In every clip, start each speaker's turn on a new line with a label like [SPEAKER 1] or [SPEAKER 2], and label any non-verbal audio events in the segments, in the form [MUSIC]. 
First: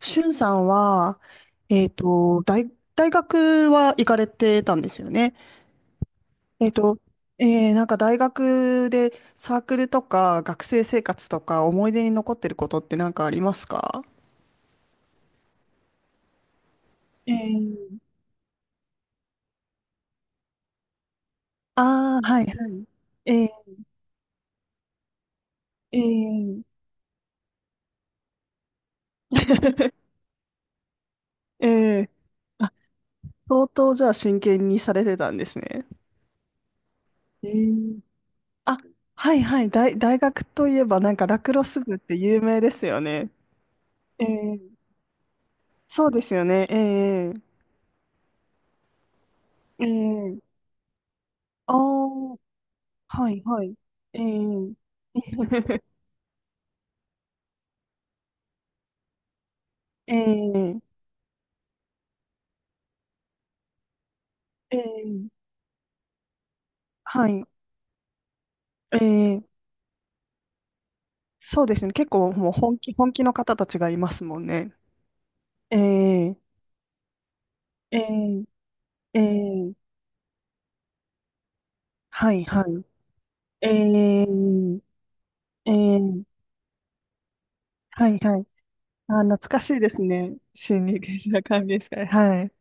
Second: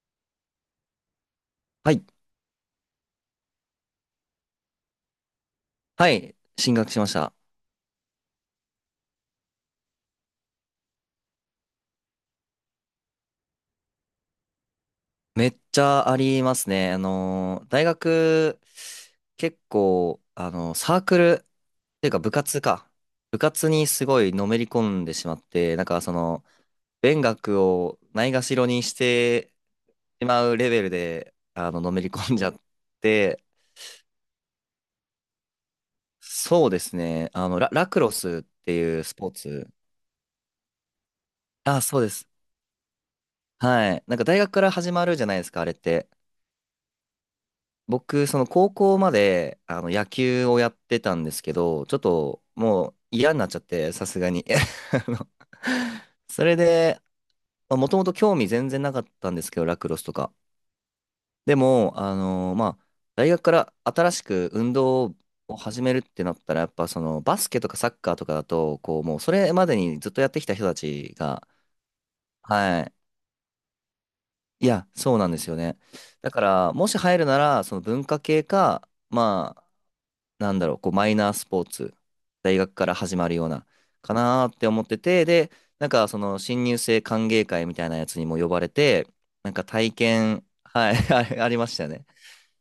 [SPEAKER 1] しゅんさんは、
[SPEAKER 2] はい。
[SPEAKER 1] 大学は行かれてたんですよね。
[SPEAKER 2] はい。
[SPEAKER 1] えっ
[SPEAKER 2] 進学
[SPEAKER 1] と、
[SPEAKER 2] しました。
[SPEAKER 1] なんか大学でサークルとか学生生活とか思い出に残ってることって何かありますか？
[SPEAKER 2] めっちゃありますね。
[SPEAKER 1] えー、
[SPEAKER 2] 大学、結構、サークル、っていうか
[SPEAKER 1] ああ、
[SPEAKER 2] 部
[SPEAKER 1] はい、
[SPEAKER 2] 活
[SPEAKER 1] はい。
[SPEAKER 2] か。部
[SPEAKER 1] え
[SPEAKER 2] 活
[SPEAKER 1] ー、
[SPEAKER 2] にすごいのめり込んでしまって、なん
[SPEAKER 1] え
[SPEAKER 2] かその、
[SPEAKER 1] ー、
[SPEAKER 2] 勉学をないがしろにして
[SPEAKER 1] [LAUGHS]
[SPEAKER 2] しまうレベルで、
[SPEAKER 1] え
[SPEAKER 2] のめ
[SPEAKER 1] ー、
[SPEAKER 2] り込んじゃっ
[SPEAKER 1] あ、
[SPEAKER 2] て、
[SPEAKER 1] 相当じゃあ真剣にされてたんですね。
[SPEAKER 2] そうですね。
[SPEAKER 1] え
[SPEAKER 2] ラ
[SPEAKER 1] ー、
[SPEAKER 2] クロスっ
[SPEAKER 1] あ、
[SPEAKER 2] ていうスポー
[SPEAKER 1] はいはい、
[SPEAKER 2] ツ。
[SPEAKER 1] 大学といえばなんかラクロス
[SPEAKER 2] あ、
[SPEAKER 1] 部っ
[SPEAKER 2] そうで
[SPEAKER 1] て
[SPEAKER 2] す。
[SPEAKER 1] 有名ですよね。
[SPEAKER 2] はい。なん
[SPEAKER 1] え
[SPEAKER 2] か大学から
[SPEAKER 1] ー、
[SPEAKER 2] 始まるじゃないですか、あれっ
[SPEAKER 1] そ
[SPEAKER 2] て。
[SPEAKER 1] うですよね。え
[SPEAKER 2] 僕、その高校まで野
[SPEAKER 1] え
[SPEAKER 2] 球
[SPEAKER 1] え
[SPEAKER 2] をやってたんですけ
[SPEAKER 1] あ
[SPEAKER 2] ど、ちょっと
[SPEAKER 1] あ、
[SPEAKER 2] もう
[SPEAKER 1] は
[SPEAKER 2] 嫌に
[SPEAKER 1] い
[SPEAKER 2] なっちゃっ
[SPEAKER 1] はい。
[SPEAKER 2] て、さす
[SPEAKER 1] え
[SPEAKER 2] がに。
[SPEAKER 1] え
[SPEAKER 2] [LAUGHS] あの
[SPEAKER 1] [LAUGHS]
[SPEAKER 2] それで、もともと興味全然なかったんですけど、ラクロスとか。
[SPEAKER 1] ええ
[SPEAKER 2] でも、まあ、大学から新しく運動
[SPEAKER 1] ええ
[SPEAKER 2] を始めるってなったら、やっぱその
[SPEAKER 1] は
[SPEAKER 2] バ
[SPEAKER 1] い。
[SPEAKER 2] スケとかサッカーとかだと、こう、もうそ
[SPEAKER 1] え
[SPEAKER 2] れ
[SPEAKER 1] え、
[SPEAKER 2] までにずっとやってきた人たちが。
[SPEAKER 1] そうですね。結構もう本
[SPEAKER 2] は
[SPEAKER 1] 気、
[SPEAKER 2] い。
[SPEAKER 1] 本気の方たちがいますもん
[SPEAKER 2] い
[SPEAKER 1] ね。
[SPEAKER 2] や、そうなんですよね。だ
[SPEAKER 1] ええ
[SPEAKER 2] から、もし入るなら、その文化系
[SPEAKER 1] え
[SPEAKER 2] か、
[SPEAKER 1] え
[SPEAKER 2] まあ、
[SPEAKER 1] ええ
[SPEAKER 2] なんだろう、こうマイナースポーツ、
[SPEAKER 1] はい
[SPEAKER 2] 大
[SPEAKER 1] は
[SPEAKER 2] 学
[SPEAKER 1] い。
[SPEAKER 2] から始まるような、か
[SPEAKER 1] え
[SPEAKER 2] なーって
[SPEAKER 1] え
[SPEAKER 2] 思ってて、で、
[SPEAKER 1] え
[SPEAKER 2] なんかその
[SPEAKER 1] え
[SPEAKER 2] 新入生歓迎会みたいなや
[SPEAKER 1] は
[SPEAKER 2] つ
[SPEAKER 1] い
[SPEAKER 2] に
[SPEAKER 1] は
[SPEAKER 2] も
[SPEAKER 1] い。
[SPEAKER 2] 呼ばれて、
[SPEAKER 1] あー、懐
[SPEAKER 2] なん
[SPEAKER 1] か
[SPEAKER 2] か
[SPEAKER 1] しいで
[SPEAKER 2] 体
[SPEAKER 1] すね。
[SPEAKER 2] 験、
[SPEAKER 1] 心
[SPEAKER 2] はい、
[SPEAKER 1] 理
[SPEAKER 2] [LAUGHS]
[SPEAKER 1] 学
[SPEAKER 2] あれ
[SPEAKER 1] 者
[SPEAKER 2] あり
[SPEAKER 1] 歓
[SPEAKER 2] まし
[SPEAKER 1] 迎
[SPEAKER 2] たよ
[SPEAKER 1] 会。
[SPEAKER 2] ね。
[SPEAKER 1] はい。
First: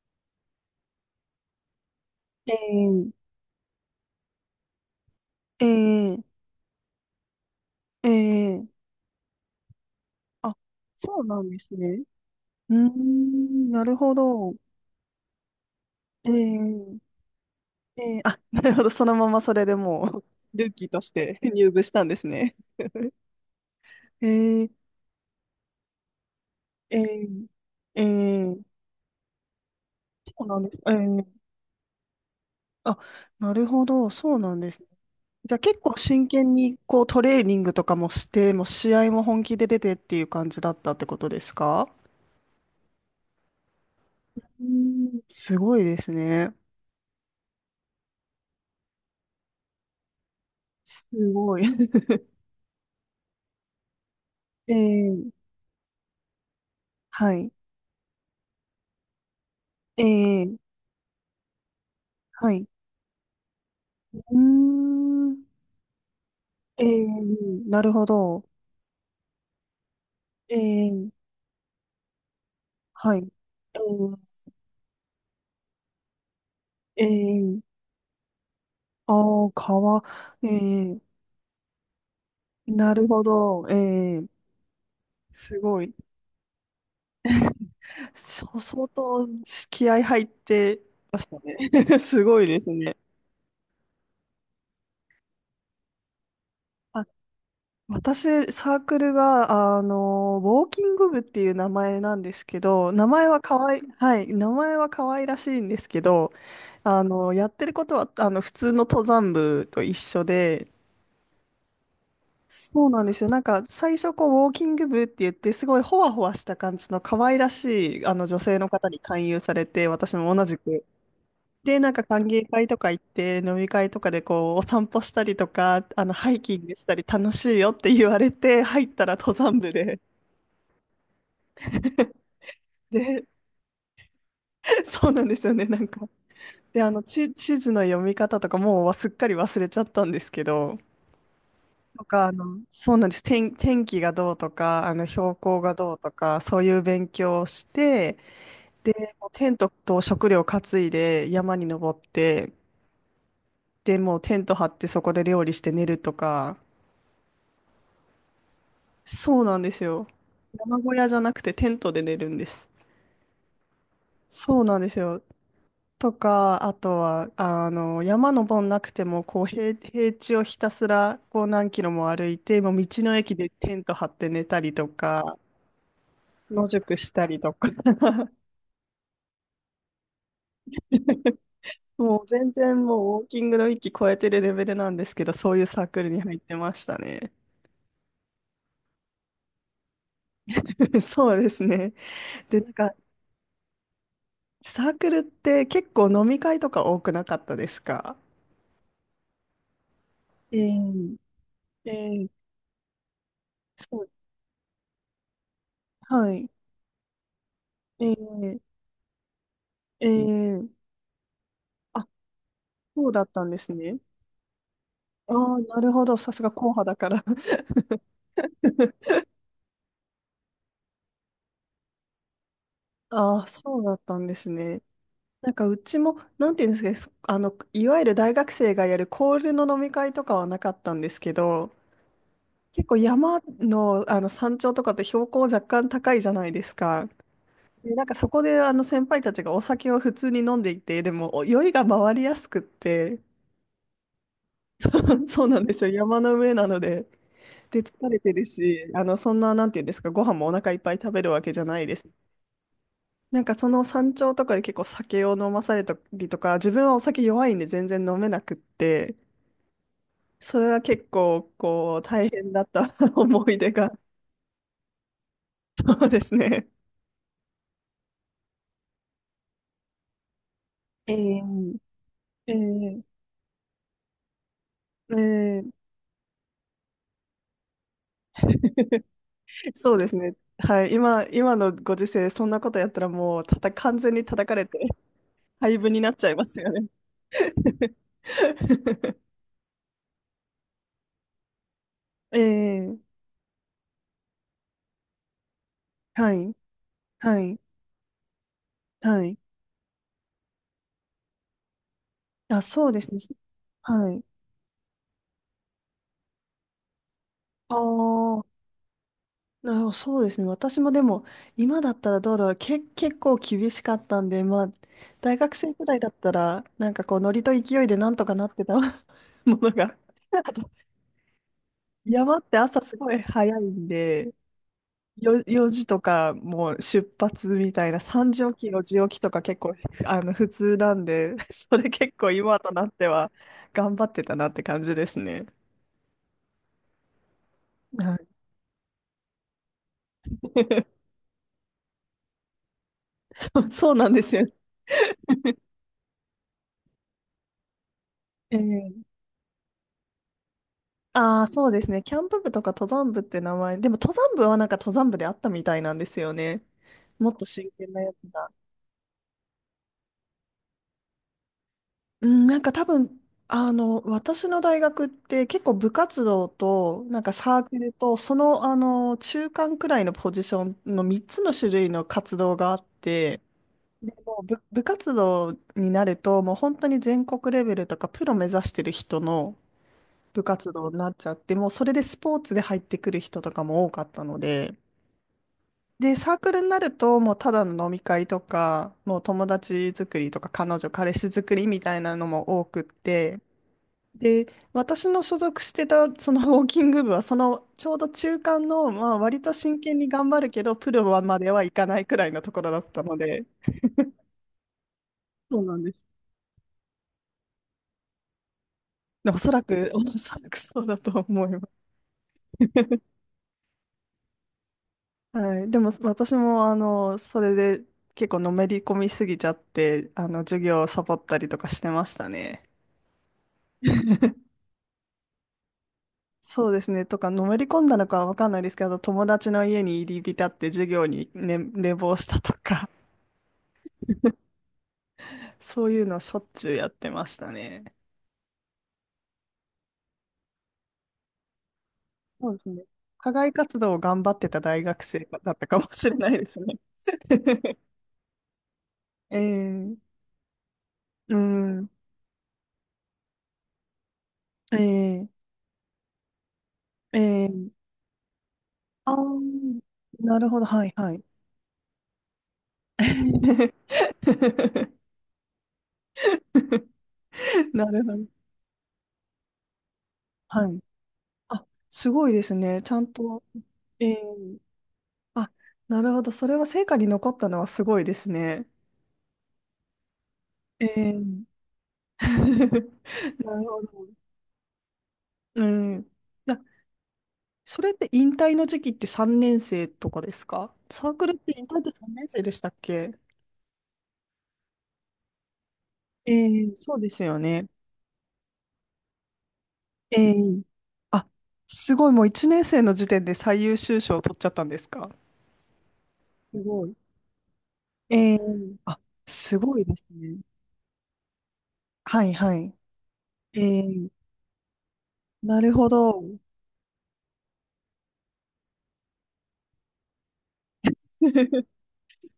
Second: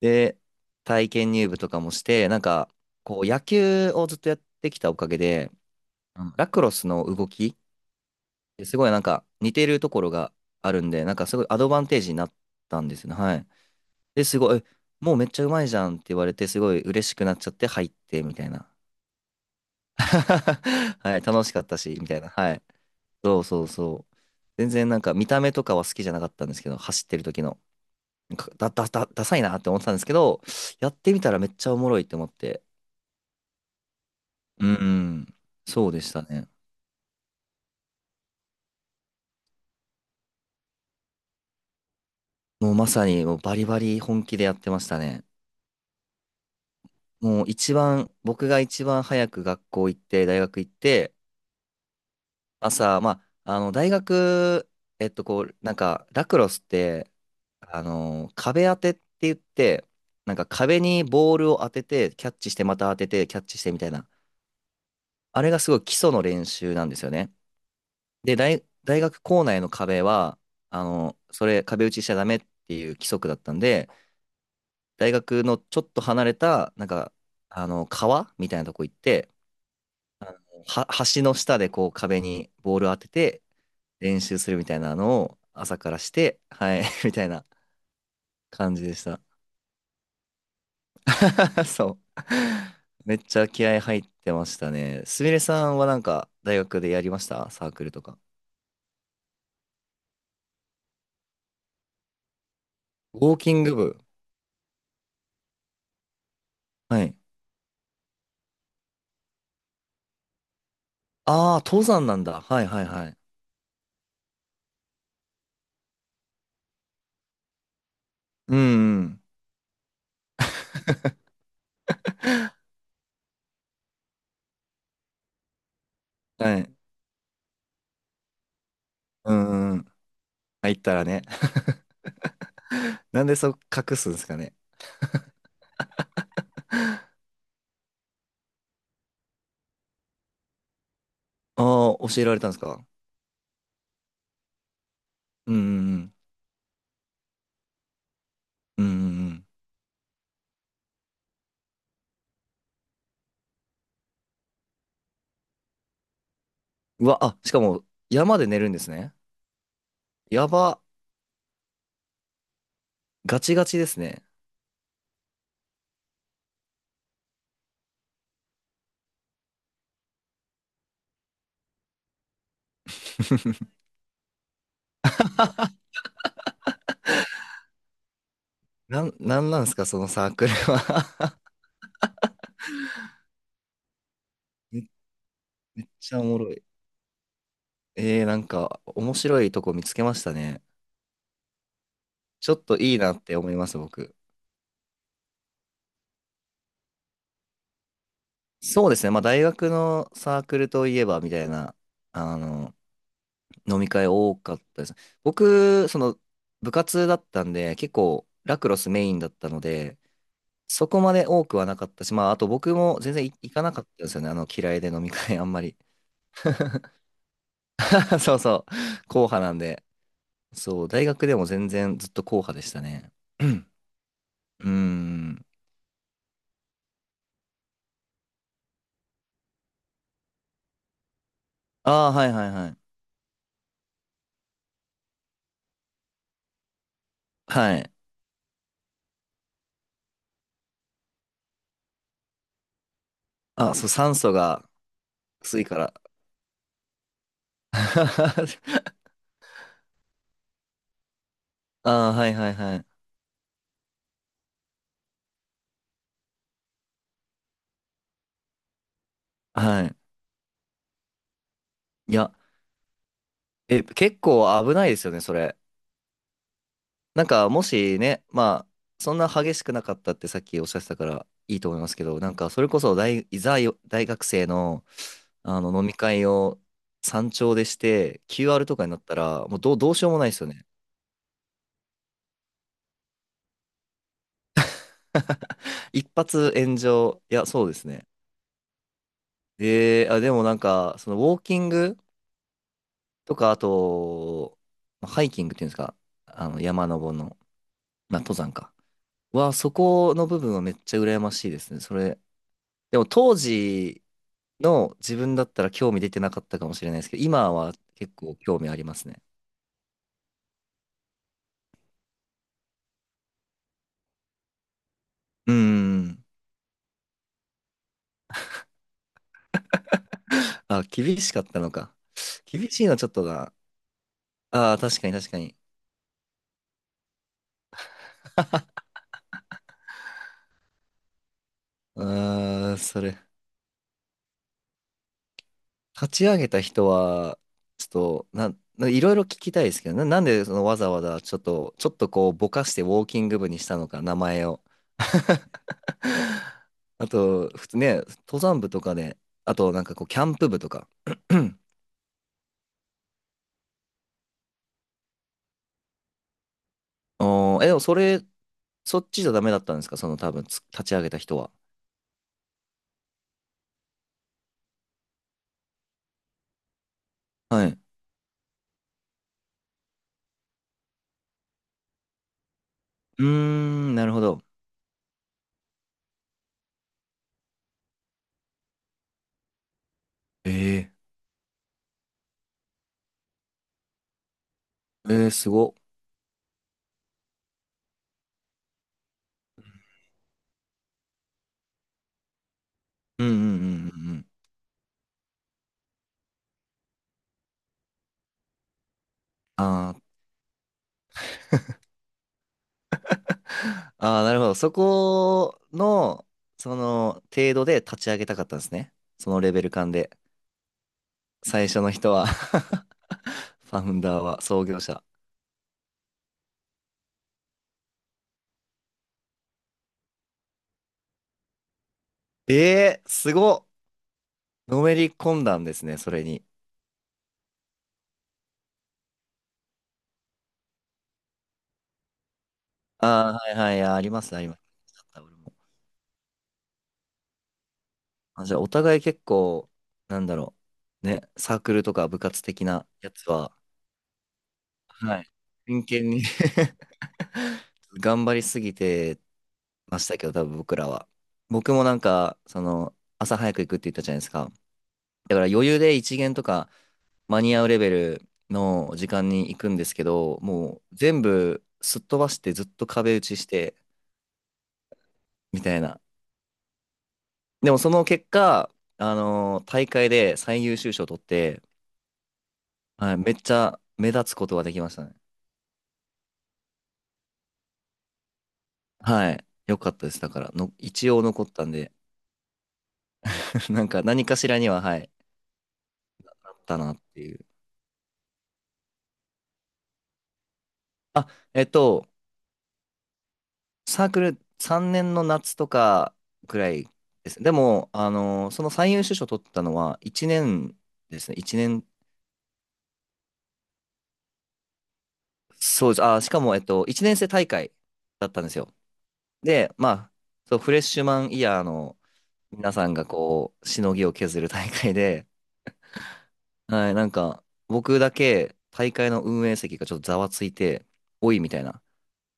[SPEAKER 2] で、体験入部とかもして、なん
[SPEAKER 1] え
[SPEAKER 2] か、こ
[SPEAKER 1] え
[SPEAKER 2] う野球をずっとやってきたおかげで、
[SPEAKER 1] ええ
[SPEAKER 2] ラクロスの動き、
[SPEAKER 1] え
[SPEAKER 2] す
[SPEAKER 1] え
[SPEAKER 2] ごいなんか似てるところが
[SPEAKER 1] あ、
[SPEAKER 2] あるんで、なん
[SPEAKER 1] そう
[SPEAKER 2] かす
[SPEAKER 1] な
[SPEAKER 2] ごい
[SPEAKER 1] んで
[SPEAKER 2] アド
[SPEAKER 1] す
[SPEAKER 2] バンテー
[SPEAKER 1] ね。
[SPEAKER 2] ジになっ
[SPEAKER 1] うー
[SPEAKER 2] たんですよね。はい。
[SPEAKER 1] ん、なるほ
[SPEAKER 2] で、すご
[SPEAKER 1] ど。
[SPEAKER 2] い、もうめっちゃうまいじゃんって言われて、すごい
[SPEAKER 1] え
[SPEAKER 2] 嬉し
[SPEAKER 1] え
[SPEAKER 2] くなっちゃって入っ
[SPEAKER 1] えー、
[SPEAKER 2] てみ
[SPEAKER 1] あ、
[SPEAKER 2] たい
[SPEAKER 1] [LAUGHS] な
[SPEAKER 2] な。
[SPEAKER 1] るほど。そのままそれで
[SPEAKER 2] [LAUGHS]
[SPEAKER 1] もう、ルーキーとし
[SPEAKER 2] はい、
[SPEAKER 1] て [LAUGHS]
[SPEAKER 2] 楽しかっ
[SPEAKER 1] 入
[SPEAKER 2] た
[SPEAKER 1] 部し
[SPEAKER 2] し、
[SPEAKER 1] た
[SPEAKER 2] み
[SPEAKER 1] んで
[SPEAKER 2] たい
[SPEAKER 1] す
[SPEAKER 2] な。は
[SPEAKER 1] ね。
[SPEAKER 2] い。そうそうそう。
[SPEAKER 1] えー、
[SPEAKER 2] 全然なんか見た目とかは好きじゃなかったんですけど、
[SPEAKER 1] え
[SPEAKER 2] 走ってる時
[SPEAKER 1] ー、
[SPEAKER 2] の。
[SPEAKER 1] え
[SPEAKER 2] なんか
[SPEAKER 1] ー、
[SPEAKER 2] だ、だ、だ、ダサいなって思ってたんですけど、
[SPEAKER 1] そうなんです。
[SPEAKER 2] や
[SPEAKER 1] え
[SPEAKER 2] ってみ
[SPEAKER 1] ー、
[SPEAKER 2] たらめっちゃおもろいって思って。
[SPEAKER 1] あ、なるほど。そうなん
[SPEAKER 2] う
[SPEAKER 1] で
[SPEAKER 2] ん、う
[SPEAKER 1] すね。
[SPEAKER 2] ん。
[SPEAKER 1] じゃあ結
[SPEAKER 2] そう
[SPEAKER 1] 構
[SPEAKER 2] でした
[SPEAKER 1] 真
[SPEAKER 2] ね。
[SPEAKER 1] 剣にこうトレーニングとかもして、もう試合も本気で出てっていう感じだったってことですか？
[SPEAKER 2] もうまさにもうバリバリ本気でやっ
[SPEAKER 1] うー
[SPEAKER 2] てました
[SPEAKER 1] ん、
[SPEAKER 2] ね。
[SPEAKER 1] すごいですね。
[SPEAKER 2] もう一番、僕が一番早く学校行って、大学行っ
[SPEAKER 1] す
[SPEAKER 2] て、
[SPEAKER 1] ごい。[LAUGHS]
[SPEAKER 2] 朝、まあ、大学、
[SPEAKER 1] えー、
[SPEAKER 2] こう、なんか、ラクロスって、
[SPEAKER 1] はい。
[SPEAKER 2] 壁当てって言って、
[SPEAKER 1] え
[SPEAKER 2] なんか
[SPEAKER 1] ー、
[SPEAKER 2] 壁にボールを当てて、キャッチ
[SPEAKER 1] は
[SPEAKER 2] して、
[SPEAKER 1] い。
[SPEAKER 2] また当てて、キャッチしてみたいな。
[SPEAKER 1] うーん、
[SPEAKER 2] あれがすごい基礎の練習
[SPEAKER 1] え
[SPEAKER 2] なんですよね。
[SPEAKER 1] ー、なるほ
[SPEAKER 2] で、
[SPEAKER 1] ど。
[SPEAKER 2] 大学校内の壁は、
[SPEAKER 1] えー、
[SPEAKER 2] 壁打ちしちゃダメっていう規
[SPEAKER 1] はい。
[SPEAKER 2] 則だったん
[SPEAKER 1] え
[SPEAKER 2] で、
[SPEAKER 1] ー
[SPEAKER 2] 大学のちょっと離れた、なんか、
[SPEAKER 1] ええ
[SPEAKER 2] 川みたいなとこ行っ
[SPEAKER 1] あ
[SPEAKER 2] て、
[SPEAKER 1] あ、川、え
[SPEAKER 2] は、
[SPEAKER 1] え、
[SPEAKER 2] 橋の下でこう壁にボールを
[SPEAKER 1] な
[SPEAKER 2] 当
[SPEAKER 1] る
[SPEAKER 2] て
[SPEAKER 1] ほ
[SPEAKER 2] て、
[SPEAKER 1] ど、
[SPEAKER 2] 練
[SPEAKER 1] ええ、
[SPEAKER 2] 習するみたいなのを
[SPEAKER 1] す
[SPEAKER 2] 朝
[SPEAKER 1] ご
[SPEAKER 2] か
[SPEAKER 1] い。
[SPEAKER 2] らして、はい、[LAUGHS] みたいな
[SPEAKER 1] そう、
[SPEAKER 2] 感じ
[SPEAKER 1] 相
[SPEAKER 2] でした。
[SPEAKER 1] 当気合入ってましたね。
[SPEAKER 2] [LAUGHS]
[SPEAKER 1] [LAUGHS]
[SPEAKER 2] そ
[SPEAKER 1] す
[SPEAKER 2] う。
[SPEAKER 1] ごいですね。
[SPEAKER 2] めっちゃ気合入ってましたね。すみれさんはなんか大学でや
[SPEAKER 1] あ、
[SPEAKER 2] りましたサークルとか？
[SPEAKER 1] 私、サークルが、あの、ウォーキング部っていう名前なんですけど、名
[SPEAKER 2] ウ
[SPEAKER 1] 前
[SPEAKER 2] ォー
[SPEAKER 1] は
[SPEAKER 2] キ
[SPEAKER 1] 可
[SPEAKER 2] ング
[SPEAKER 1] 愛い、
[SPEAKER 2] 部。
[SPEAKER 1] はい、名前は可愛らしいんですけど、あ
[SPEAKER 2] はい。
[SPEAKER 1] の、やってることは、あの、普通の登山部と一緒で、
[SPEAKER 2] ああ、登山なんだ。はいは
[SPEAKER 1] そ
[SPEAKER 2] い
[SPEAKER 1] うなん
[SPEAKER 2] は
[SPEAKER 1] で
[SPEAKER 2] い。
[SPEAKER 1] すよ。なんか最初こうウォーキング部って言ってすごいほわほわした感じの可愛らしいあの女
[SPEAKER 2] う
[SPEAKER 1] 性の方
[SPEAKER 2] ん
[SPEAKER 1] に
[SPEAKER 2] うん。
[SPEAKER 1] 勧誘されて私も同じく。で、なんか歓迎会とか行って飲み会とかでこうお散歩したりとかあのハイキ
[SPEAKER 2] は
[SPEAKER 1] ン
[SPEAKER 2] い。
[SPEAKER 1] グしたり楽しいよって言われて入ったら
[SPEAKER 2] う
[SPEAKER 1] 登山
[SPEAKER 2] ん
[SPEAKER 1] 部
[SPEAKER 2] うん。
[SPEAKER 1] で。
[SPEAKER 2] 入ったらね。[LAUGHS] な
[SPEAKER 1] で、
[SPEAKER 2] んでそう隠すんですかね。
[SPEAKER 1] [LAUGHS] そうなんですよね。なんか。で、あの地図の読み方とかもうすっかり忘れちゃったんですけど。
[SPEAKER 2] ああ、
[SPEAKER 1] と
[SPEAKER 2] 教え
[SPEAKER 1] か、あ
[SPEAKER 2] られ
[SPEAKER 1] の、
[SPEAKER 2] たんですか。
[SPEAKER 1] そうなんです。天気がどうとか、あの、標
[SPEAKER 2] うんう
[SPEAKER 1] 高がど
[SPEAKER 2] んう
[SPEAKER 1] うと
[SPEAKER 2] ん。
[SPEAKER 1] か、そういう勉強をして、
[SPEAKER 2] うんうん
[SPEAKER 1] テントと食料担いで山に登って、で、もうテント張ってそこで料理して寝るとか、
[SPEAKER 2] うん。うわ、あ、しかも山で寝るんですね。
[SPEAKER 1] そうなんですよ。
[SPEAKER 2] や
[SPEAKER 1] 山
[SPEAKER 2] ば、
[SPEAKER 1] 小屋じゃなくてテントで寝るんです。
[SPEAKER 2] ガチガチですね。
[SPEAKER 1] そうなんですよ。とか、あとは、あの、山登んなくても、こう、平地をひたすら、こう、何キロも歩いて、もう道の駅で
[SPEAKER 2] [LAUGHS]
[SPEAKER 1] テント張って寝たりとか、野宿したりとか、
[SPEAKER 2] なんなんですか、そのサークルは？
[SPEAKER 1] [LAUGHS] もう全然もうウォーキングの域超えてるレベ
[SPEAKER 2] [LAUGHS]
[SPEAKER 1] ル
[SPEAKER 2] めっ
[SPEAKER 1] なんですけど、そういうサークル
[SPEAKER 2] ち
[SPEAKER 1] に
[SPEAKER 2] ゃお
[SPEAKER 1] 入
[SPEAKER 2] も
[SPEAKER 1] っ
[SPEAKER 2] ろ
[SPEAKER 1] て
[SPEAKER 2] い。
[SPEAKER 1] ましたね。
[SPEAKER 2] なんか、面白いとこ見つけましたね。
[SPEAKER 1] [LAUGHS] そうですね。
[SPEAKER 2] ちょっ
[SPEAKER 1] で、なん
[SPEAKER 2] と
[SPEAKER 1] か、
[SPEAKER 2] いいなって思います、僕。
[SPEAKER 1] サークルって結構飲み会とか多くなかったですか？
[SPEAKER 2] そうですね、まあ、大学のサークルといえ
[SPEAKER 1] ええ
[SPEAKER 2] ば、みたいな、
[SPEAKER 1] え
[SPEAKER 2] あ
[SPEAKER 1] え、
[SPEAKER 2] の、飲み
[SPEAKER 1] そ
[SPEAKER 2] 会
[SPEAKER 1] う、
[SPEAKER 2] 多かったです。僕、その、
[SPEAKER 1] はい。
[SPEAKER 2] 部活だったんで、結
[SPEAKER 1] え
[SPEAKER 2] 構、ラ
[SPEAKER 1] え、
[SPEAKER 2] クロスメインだったので、
[SPEAKER 1] ええ、
[SPEAKER 2] そこまで多くはなかった
[SPEAKER 1] あ、
[SPEAKER 2] し、まあ、あと僕も
[SPEAKER 1] そう
[SPEAKER 2] 全
[SPEAKER 1] だ
[SPEAKER 2] 然
[SPEAKER 1] ったん
[SPEAKER 2] 行
[SPEAKER 1] で
[SPEAKER 2] かな
[SPEAKER 1] す
[SPEAKER 2] かっ
[SPEAKER 1] ね。
[SPEAKER 2] たんですよね、嫌いで飲み
[SPEAKER 1] あ
[SPEAKER 2] 会あん
[SPEAKER 1] あ、
[SPEAKER 2] まり。
[SPEAKER 1] なるほど。さすが硬派
[SPEAKER 2] [LAUGHS]
[SPEAKER 1] だから。
[SPEAKER 2] そうそう、
[SPEAKER 1] [LAUGHS]
[SPEAKER 2] 硬派なんで。そう、大学でも全然ずっと硬派でしたね。
[SPEAKER 1] ああ、
[SPEAKER 2] うん、
[SPEAKER 1] そうだったんです
[SPEAKER 2] うー
[SPEAKER 1] ね。
[SPEAKER 2] ん。
[SPEAKER 1] なんかうちも、なんていうんですかね、そあの、いわゆる大学生がやるコールの飲み会とかはなかったんですけど、
[SPEAKER 2] ああ、はいはいはい。
[SPEAKER 1] 結構山の、あの山頂とかって標高若干高いじゃないですか。
[SPEAKER 2] はい。
[SPEAKER 1] なんかそこであの先輩たちがお酒を普通に飲んでいて、でもお酔いが回りやすくって、
[SPEAKER 2] あ、そう、酸素が
[SPEAKER 1] [LAUGHS] そうな
[SPEAKER 2] 薄い
[SPEAKER 1] んで
[SPEAKER 2] か
[SPEAKER 1] すよ、
[SPEAKER 2] ら。
[SPEAKER 1] 山の上なので、で、
[SPEAKER 2] [LAUGHS]
[SPEAKER 1] 疲れてるし、あのそんな、なんていうんですか、ご飯もお腹いっぱい食べるわけじゃないです。
[SPEAKER 2] ああ、はいはいはい。
[SPEAKER 1] なんかその山頂とかで結構酒を飲まされたりとか、自分はお酒弱いんで全然飲めなくって、
[SPEAKER 2] はい。
[SPEAKER 1] それは結構こう
[SPEAKER 2] い
[SPEAKER 1] 大
[SPEAKER 2] や、
[SPEAKER 1] 変だった [LAUGHS] 思い出が、
[SPEAKER 2] 結構危ないですよね、それ。
[SPEAKER 1] そうですね。
[SPEAKER 2] なんか、もしね、まあ、そんな激しくなかったってさっきおっしゃってたからいいと思い
[SPEAKER 1] ええ
[SPEAKER 2] ますけど、なんか、それこそ
[SPEAKER 1] ええ
[SPEAKER 2] 大、いざよ大学生の、
[SPEAKER 1] ええ
[SPEAKER 2] 飲み会を山頂でして、QR とかになったら、もうど
[SPEAKER 1] そ
[SPEAKER 2] う
[SPEAKER 1] う
[SPEAKER 2] し
[SPEAKER 1] で
[SPEAKER 2] よう
[SPEAKER 1] す
[SPEAKER 2] もない
[SPEAKER 1] ね。
[SPEAKER 2] ですよね。
[SPEAKER 1] はい。今のご時世、そんなことやったらもう、たた、完全に叩かれて、廃部
[SPEAKER 2] [LAUGHS]
[SPEAKER 1] に
[SPEAKER 2] 一
[SPEAKER 1] なっちゃいま
[SPEAKER 2] 発
[SPEAKER 1] すよ
[SPEAKER 2] 炎
[SPEAKER 1] ね。
[SPEAKER 2] 上。いや、そうですね。
[SPEAKER 1] [LAUGHS]
[SPEAKER 2] あ、でもなんか、そのウォーキング
[SPEAKER 1] ええ、
[SPEAKER 2] とか、あと、ハイキングっていうんですか、
[SPEAKER 1] はい、
[SPEAKER 2] 山登りの、
[SPEAKER 1] はい、
[SPEAKER 2] まあ、登山か。
[SPEAKER 1] はい。
[SPEAKER 2] は、そこの部分はめっちゃ羨ましいですね。それ、
[SPEAKER 1] あ、そう
[SPEAKER 2] で
[SPEAKER 1] で
[SPEAKER 2] も
[SPEAKER 1] すね。
[SPEAKER 2] 当時
[SPEAKER 1] はい。
[SPEAKER 2] の自分だったら興味出てなかったかもしれないですけど、今は
[SPEAKER 1] あ
[SPEAKER 2] 結構
[SPEAKER 1] あ、
[SPEAKER 2] 興味ありますね。
[SPEAKER 1] なるほど、そうですね。私もでも、今だったらどうだろう。け、結構厳しかったんで、まあ、大
[SPEAKER 2] う
[SPEAKER 1] 学
[SPEAKER 2] ー
[SPEAKER 1] 生くらいだっ
[SPEAKER 2] ん。
[SPEAKER 1] たら、なんかこう、ノリと勢いでなんとかなってた [LAUGHS] ものが、[LAUGHS] あと、
[SPEAKER 2] あ、厳しかったのか。
[SPEAKER 1] 山って
[SPEAKER 2] 厳
[SPEAKER 1] 朝
[SPEAKER 2] しいの
[SPEAKER 1] す
[SPEAKER 2] はちょ
[SPEAKER 1] ご
[SPEAKER 2] っ
[SPEAKER 1] い
[SPEAKER 2] とな。
[SPEAKER 1] 早いんで、
[SPEAKER 2] ああ、確かに確か
[SPEAKER 1] よ、
[SPEAKER 2] に。
[SPEAKER 1] 4時とかもう出発みたいな、3時起き、4時起きとか結構あの普通なんで、[LAUGHS] それ
[SPEAKER 2] う
[SPEAKER 1] 結構今と
[SPEAKER 2] ーん、
[SPEAKER 1] なっ
[SPEAKER 2] そ
[SPEAKER 1] て
[SPEAKER 2] れ。
[SPEAKER 1] は頑張ってたなって感じですね。
[SPEAKER 2] 立ち上げた人は、ちょっ
[SPEAKER 1] はい、
[SPEAKER 2] と、なん、ないろいろ聞きたいですけど、なんでそのわざわ
[SPEAKER 1] [LAUGHS]
[SPEAKER 2] ざちょっとこうぼかしてウォーキング部に
[SPEAKER 1] そ
[SPEAKER 2] し
[SPEAKER 1] う、
[SPEAKER 2] たの
[SPEAKER 1] そう
[SPEAKER 2] か、
[SPEAKER 1] なん
[SPEAKER 2] 名
[SPEAKER 1] です
[SPEAKER 2] 前
[SPEAKER 1] よ。
[SPEAKER 2] を。[LAUGHS] あと、普通ね、登山部とか
[SPEAKER 1] ええ、
[SPEAKER 2] で、あとなんかこう、キャンプ部とか。
[SPEAKER 1] ああ、
[SPEAKER 2] [CLEARS THROAT]
[SPEAKER 1] そうですね。キャンプ部とか登山部って名前、でも登山部はなんか登山部であったみたいなんですよね。もっと
[SPEAKER 2] おーえ、
[SPEAKER 1] 真
[SPEAKER 2] でも
[SPEAKER 1] 剣
[SPEAKER 2] そ
[SPEAKER 1] なやつ
[SPEAKER 2] れ、
[SPEAKER 1] だ。
[SPEAKER 2] そっちじゃダメだったんですか、その多分、立ち上げた人は。
[SPEAKER 1] うん、なんか多分、あの、私の大学って結構部活動と、なんかサー
[SPEAKER 2] は
[SPEAKER 1] ク
[SPEAKER 2] い。
[SPEAKER 1] ルと、その、あの、中間くらいのポジションの3つの種類の活動があっ
[SPEAKER 2] うー
[SPEAKER 1] て、
[SPEAKER 2] ん、な
[SPEAKER 1] で
[SPEAKER 2] るほ
[SPEAKER 1] も
[SPEAKER 2] ど。
[SPEAKER 1] う部活動になると、もう本当に全国レベルとかプロ目指してる人の部活動
[SPEAKER 2] え
[SPEAKER 1] になっちゃって、もうそれでスポーツで入ってくる人とかも多かったので、
[SPEAKER 2] すご。
[SPEAKER 1] で、サークルになると、もうただの飲み会とか、もう友達作りとか、彼女、彼氏作りみたいなのも多くっ
[SPEAKER 2] うんうんう
[SPEAKER 1] て、
[SPEAKER 2] んうんうん。
[SPEAKER 1] で、私の所属してたそのウォーキング部は、そのちょうど中間の、まあ、割と真
[SPEAKER 2] あ
[SPEAKER 1] 剣
[SPEAKER 2] あ、
[SPEAKER 1] に頑張るけど、プロまではいかないくらいのところだったので、
[SPEAKER 2] [LAUGHS] ああ、なるほど。そ
[SPEAKER 1] そ
[SPEAKER 2] こ
[SPEAKER 1] うなんです。
[SPEAKER 2] の、その程度で立ち上げたかったんですね。
[SPEAKER 1] で
[SPEAKER 2] そのレベル感
[SPEAKER 1] お
[SPEAKER 2] で。
[SPEAKER 1] そらくそうだと思います。
[SPEAKER 2] 最初の人は。 [LAUGHS] フ
[SPEAKER 1] [LAUGHS]
[SPEAKER 2] ァウンダーは創業者。
[SPEAKER 1] はい、でも私もあのそれで結構のめり込みすぎちゃってあの授業をサボったりとかしてました
[SPEAKER 2] え
[SPEAKER 1] ね。
[SPEAKER 2] えー、すごっ。のめり込んだんですね、それに。
[SPEAKER 1] そうですね。とかのめり込んだのかは分かんないですけど友達の家に入り浸って授業に、ね、寝坊したとか
[SPEAKER 2] ああ、はいはい、あります、あります。あった俺も。
[SPEAKER 1] そういうのしょっちゅうやってましたね。
[SPEAKER 2] あ、じゃあ、お互い結構、なんだろう。ね、サークルとか部活
[SPEAKER 1] そうで
[SPEAKER 2] 的
[SPEAKER 1] すね。
[SPEAKER 2] なやつ
[SPEAKER 1] 課外
[SPEAKER 2] は、
[SPEAKER 1] 活動を頑張ってた大学
[SPEAKER 2] は
[SPEAKER 1] 生
[SPEAKER 2] い、
[SPEAKER 1] だったか
[SPEAKER 2] 真
[SPEAKER 1] もし
[SPEAKER 2] 剣
[SPEAKER 1] れ
[SPEAKER 2] に
[SPEAKER 1] ないですね。[LAUGHS]
[SPEAKER 2] [LAUGHS] 頑張りすぎて
[SPEAKER 1] えー、
[SPEAKER 2] ましたけど、多分僕らは。
[SPEAKER 1] う
[SPEAKER 2] 僕も
[SPEAKER 1] ん、
[SPEAKER 2] なんか、その、朝早く行くって言ったじゃないですか。だから
[SPEAKER 1] え
[SPEAKER 2] 余裕で一限とか
[SPEAKER 1] ー、
[SPEAKER 2] 間
[SPEAKER 1] え
[SPEAKER 2] に合う
[SPEAKER 1] ー、
[SPEAKER 2] レベルの時
[SPEAKER 1] あ
[SPEAKER 2] 間に行くん
[SPEAKER 1] ー、
[SPEAKER 2] ですけ
[SPEAKER 1] な
[SPEAKER 2] ど、
[SPEAKER 1] るほど、
[SPEAKER 2] も
[SPEAKER 1] はい、
[SPEAKER 2] う
[SPEAKER 1] は
[SPEAKER 2] 全
[SPEAKER 1] い。
[SPEAKER 2] 部すっ飛ばしてずっと壁打ちして、
[SPEAKER 1] [LAUGHS]
[SPEAKER 2] みたいな。でも
[SPEAKER 1] な
[SPEAKER 2] そ
[SPEAKER 1] る
[SPEAKER 2] の
[SPEAKER 1] ほど、
[SPEAKER 2] 結果、大会で最
[SPEAKER 1] は
[SPEAKER 2] 優
[SPEAKER 1] い。
[SPEAKER 2] 秀賞を取って、
[SPEAKER 1] あ、すごいですね。ちゃん
[SPEAKER 2] はい、めっ
[SPEAKER 1] と、
[SPEAKER 2] ちゃ
[SPEAKER 1] え
[SPEAKER 2] 目立つこと
[SPEAKER 1] ー、
[SPEAKER 2] ができましたね。
[SPEAKER 1] あ、なるほど、それは成果に残ったのはすごいですね。
[SPEAKER 2] はい。よかったです。だからの、
[SPEAKER 1] え
[SPEAKER 2] 一応
[SPEAKER 1] ー、
[SPEAKER 2] 残ったんで、
[SPEAKER 1] [LAUGHS] なる
[SPEAKER 2] [LAUGHS]
[SPEAKER 1] ほ
[SPEAKER 2] なんか
[SPEAKER 1] ど。
[SPEAKER 2] 何かしらには、はい、
[SPEAKER 1] うん。い
[SPEAKER 2] あっ
[SPEAKER 1] や、
[SPEAKER 2] たなっていう。
[SPEAKER 1] それって引退の時期って3年生とかですか？サーク
[SPEAKER 2] あ、
[SPEAKER 1] ルって
[SPEAKER 2] え
[SPEAKER 1] 引
[SPEAKER 2] っ
[SPEAKER 1] 退って
[SPEAKER 2] と、
[SPEAKER 1] 3年生でしたっけ？
[SPEAKER 2] サークル3年の夏とか
[SPEAKER 1] え
[SPEAKER 2] くら
[SPEAKER 1] え、
[SPEAKER 2] い
[SPEAKER 1] そうです
[SPEAKER 2] で
[SPEAKER 1] よ
[SPEAKER 2] す。で
[SPEAKER 1] ね。
[SPEAKER 2] も、その最優秀賞取ったのは
[SPEAKER 1] え
[SPEAKER 2] 1
[SPEAKER 1] え、
[SPEAKER 2] 年で
[SPEAKER 1] あ、
[SPEAKER 2] すね。
[SPEAKER 1] すごい、もう1年生の時点で最優秀賞を取っちゃったんですか？
[SPEAKER 2] そうです。あ、しかも、
[SPEAKER 1] すごい。
[SPEAKER 2] 1年生大会だっ
[SPEAKER 1] ええ、
[SPEAKER 2] たんですよ。
[SPEAKER 1] あ、す
[SPEAKER 2] で、
[SPEAKER 1] ごい
[SPEAKER 2] ま
[SPEAKER 1] です
[SPEAKER 2] あ、
[SPEAKER 1] ね。
[SPEAKER 2] そう、フレッシュマンイヤーの
[SPEAKER 1] はいは
[SPEAKER 2] 皆
[SPEAKER 1] い。
[SPEAKER 2] さんがこ
[SPEAKER 1] え
[SPEAKER 2] う、しのぎ
[SPEAKER 1] え、
[SPEAKER 2] を削る大会で、
[SPEAKER 1] なるほど。
[SPEAKER 2] はい、なんか、僕だけ大会の運営席がちょっとざわついて、おい、みたい
[SPEAKER 1] [LAUGHS]
[SPEAKER 2] な。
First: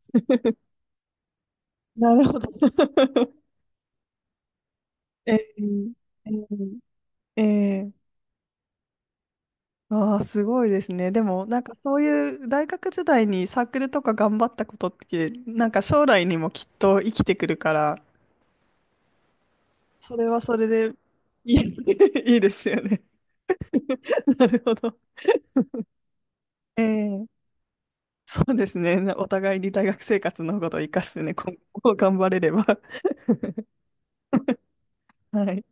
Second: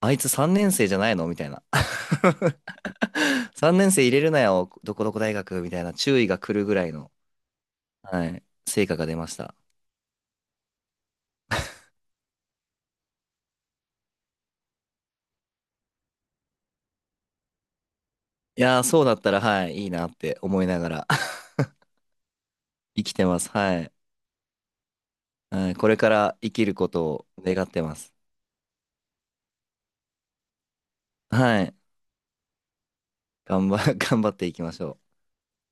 [SPEAKER 2] あいつ3年生じゃないのみたいな。[LAUGHS]
[SPEAKER 1] なるほど。[LAUGHS]
[SPEAKER 2] 3年生入れるなよ、どこどこ
[SPEAKER 1] え
[SPEAKER 2] 大学みたいな注
[SPEAKER 1] え
[SPEAKER 2] 意が来るぐ
[SPEAKER 1] え
[SPEAKER 2] らいの。
[SPEAKER 1] えええ
[SPEAKER 2] はい。成果が出ました。
[SPEAKER 1] ああ、すごいですね。でも、なんかそういう大学時代にサークルとか頑張ったことって、なんか将来にもきっと生きてくるから、
[SPEAKER 2] いやー、そうだったら、はい、いいなっ
[SPEAKER 1] それ
[SPEAKER 2] て
[SPEAKER 1] はそ
[SPEAKER 2] 思
[SPEAKER 1] れ
[SPEAKER 2] いなが
[SPEAKER 1] で
[SPEAKER 2] ら
[SPEAKER 1] いい、
[SPEAKER 2] [LAUGHS]
[SPEAKER 1] [LAUGHS] いいですよね。
[SPEAKER 2] 生きてます。はい。
[SPEAKER 1] [LAUGHS] なるほど。
[SPEAKER 2] はい、これから生きる
[SPEAKER 1] え
[SPEAKER 2] こと
[SPEAKER 1] え
[SPEAKER 2] を
[SPEAKER 1] [LAUGHS]
[SPEAKER 2] 願ってます。
[SPEAKER 1] そうですね。お互いに大学生活のことを生かしてね、今
[SPEAKER 2] はい。
[SPEAKER 1] 後頑張れれば。
[SPEAKER 2] [LAUGHS] 頑張っていきましょう。
[SPEAKER 1] [LAUGHS] はい。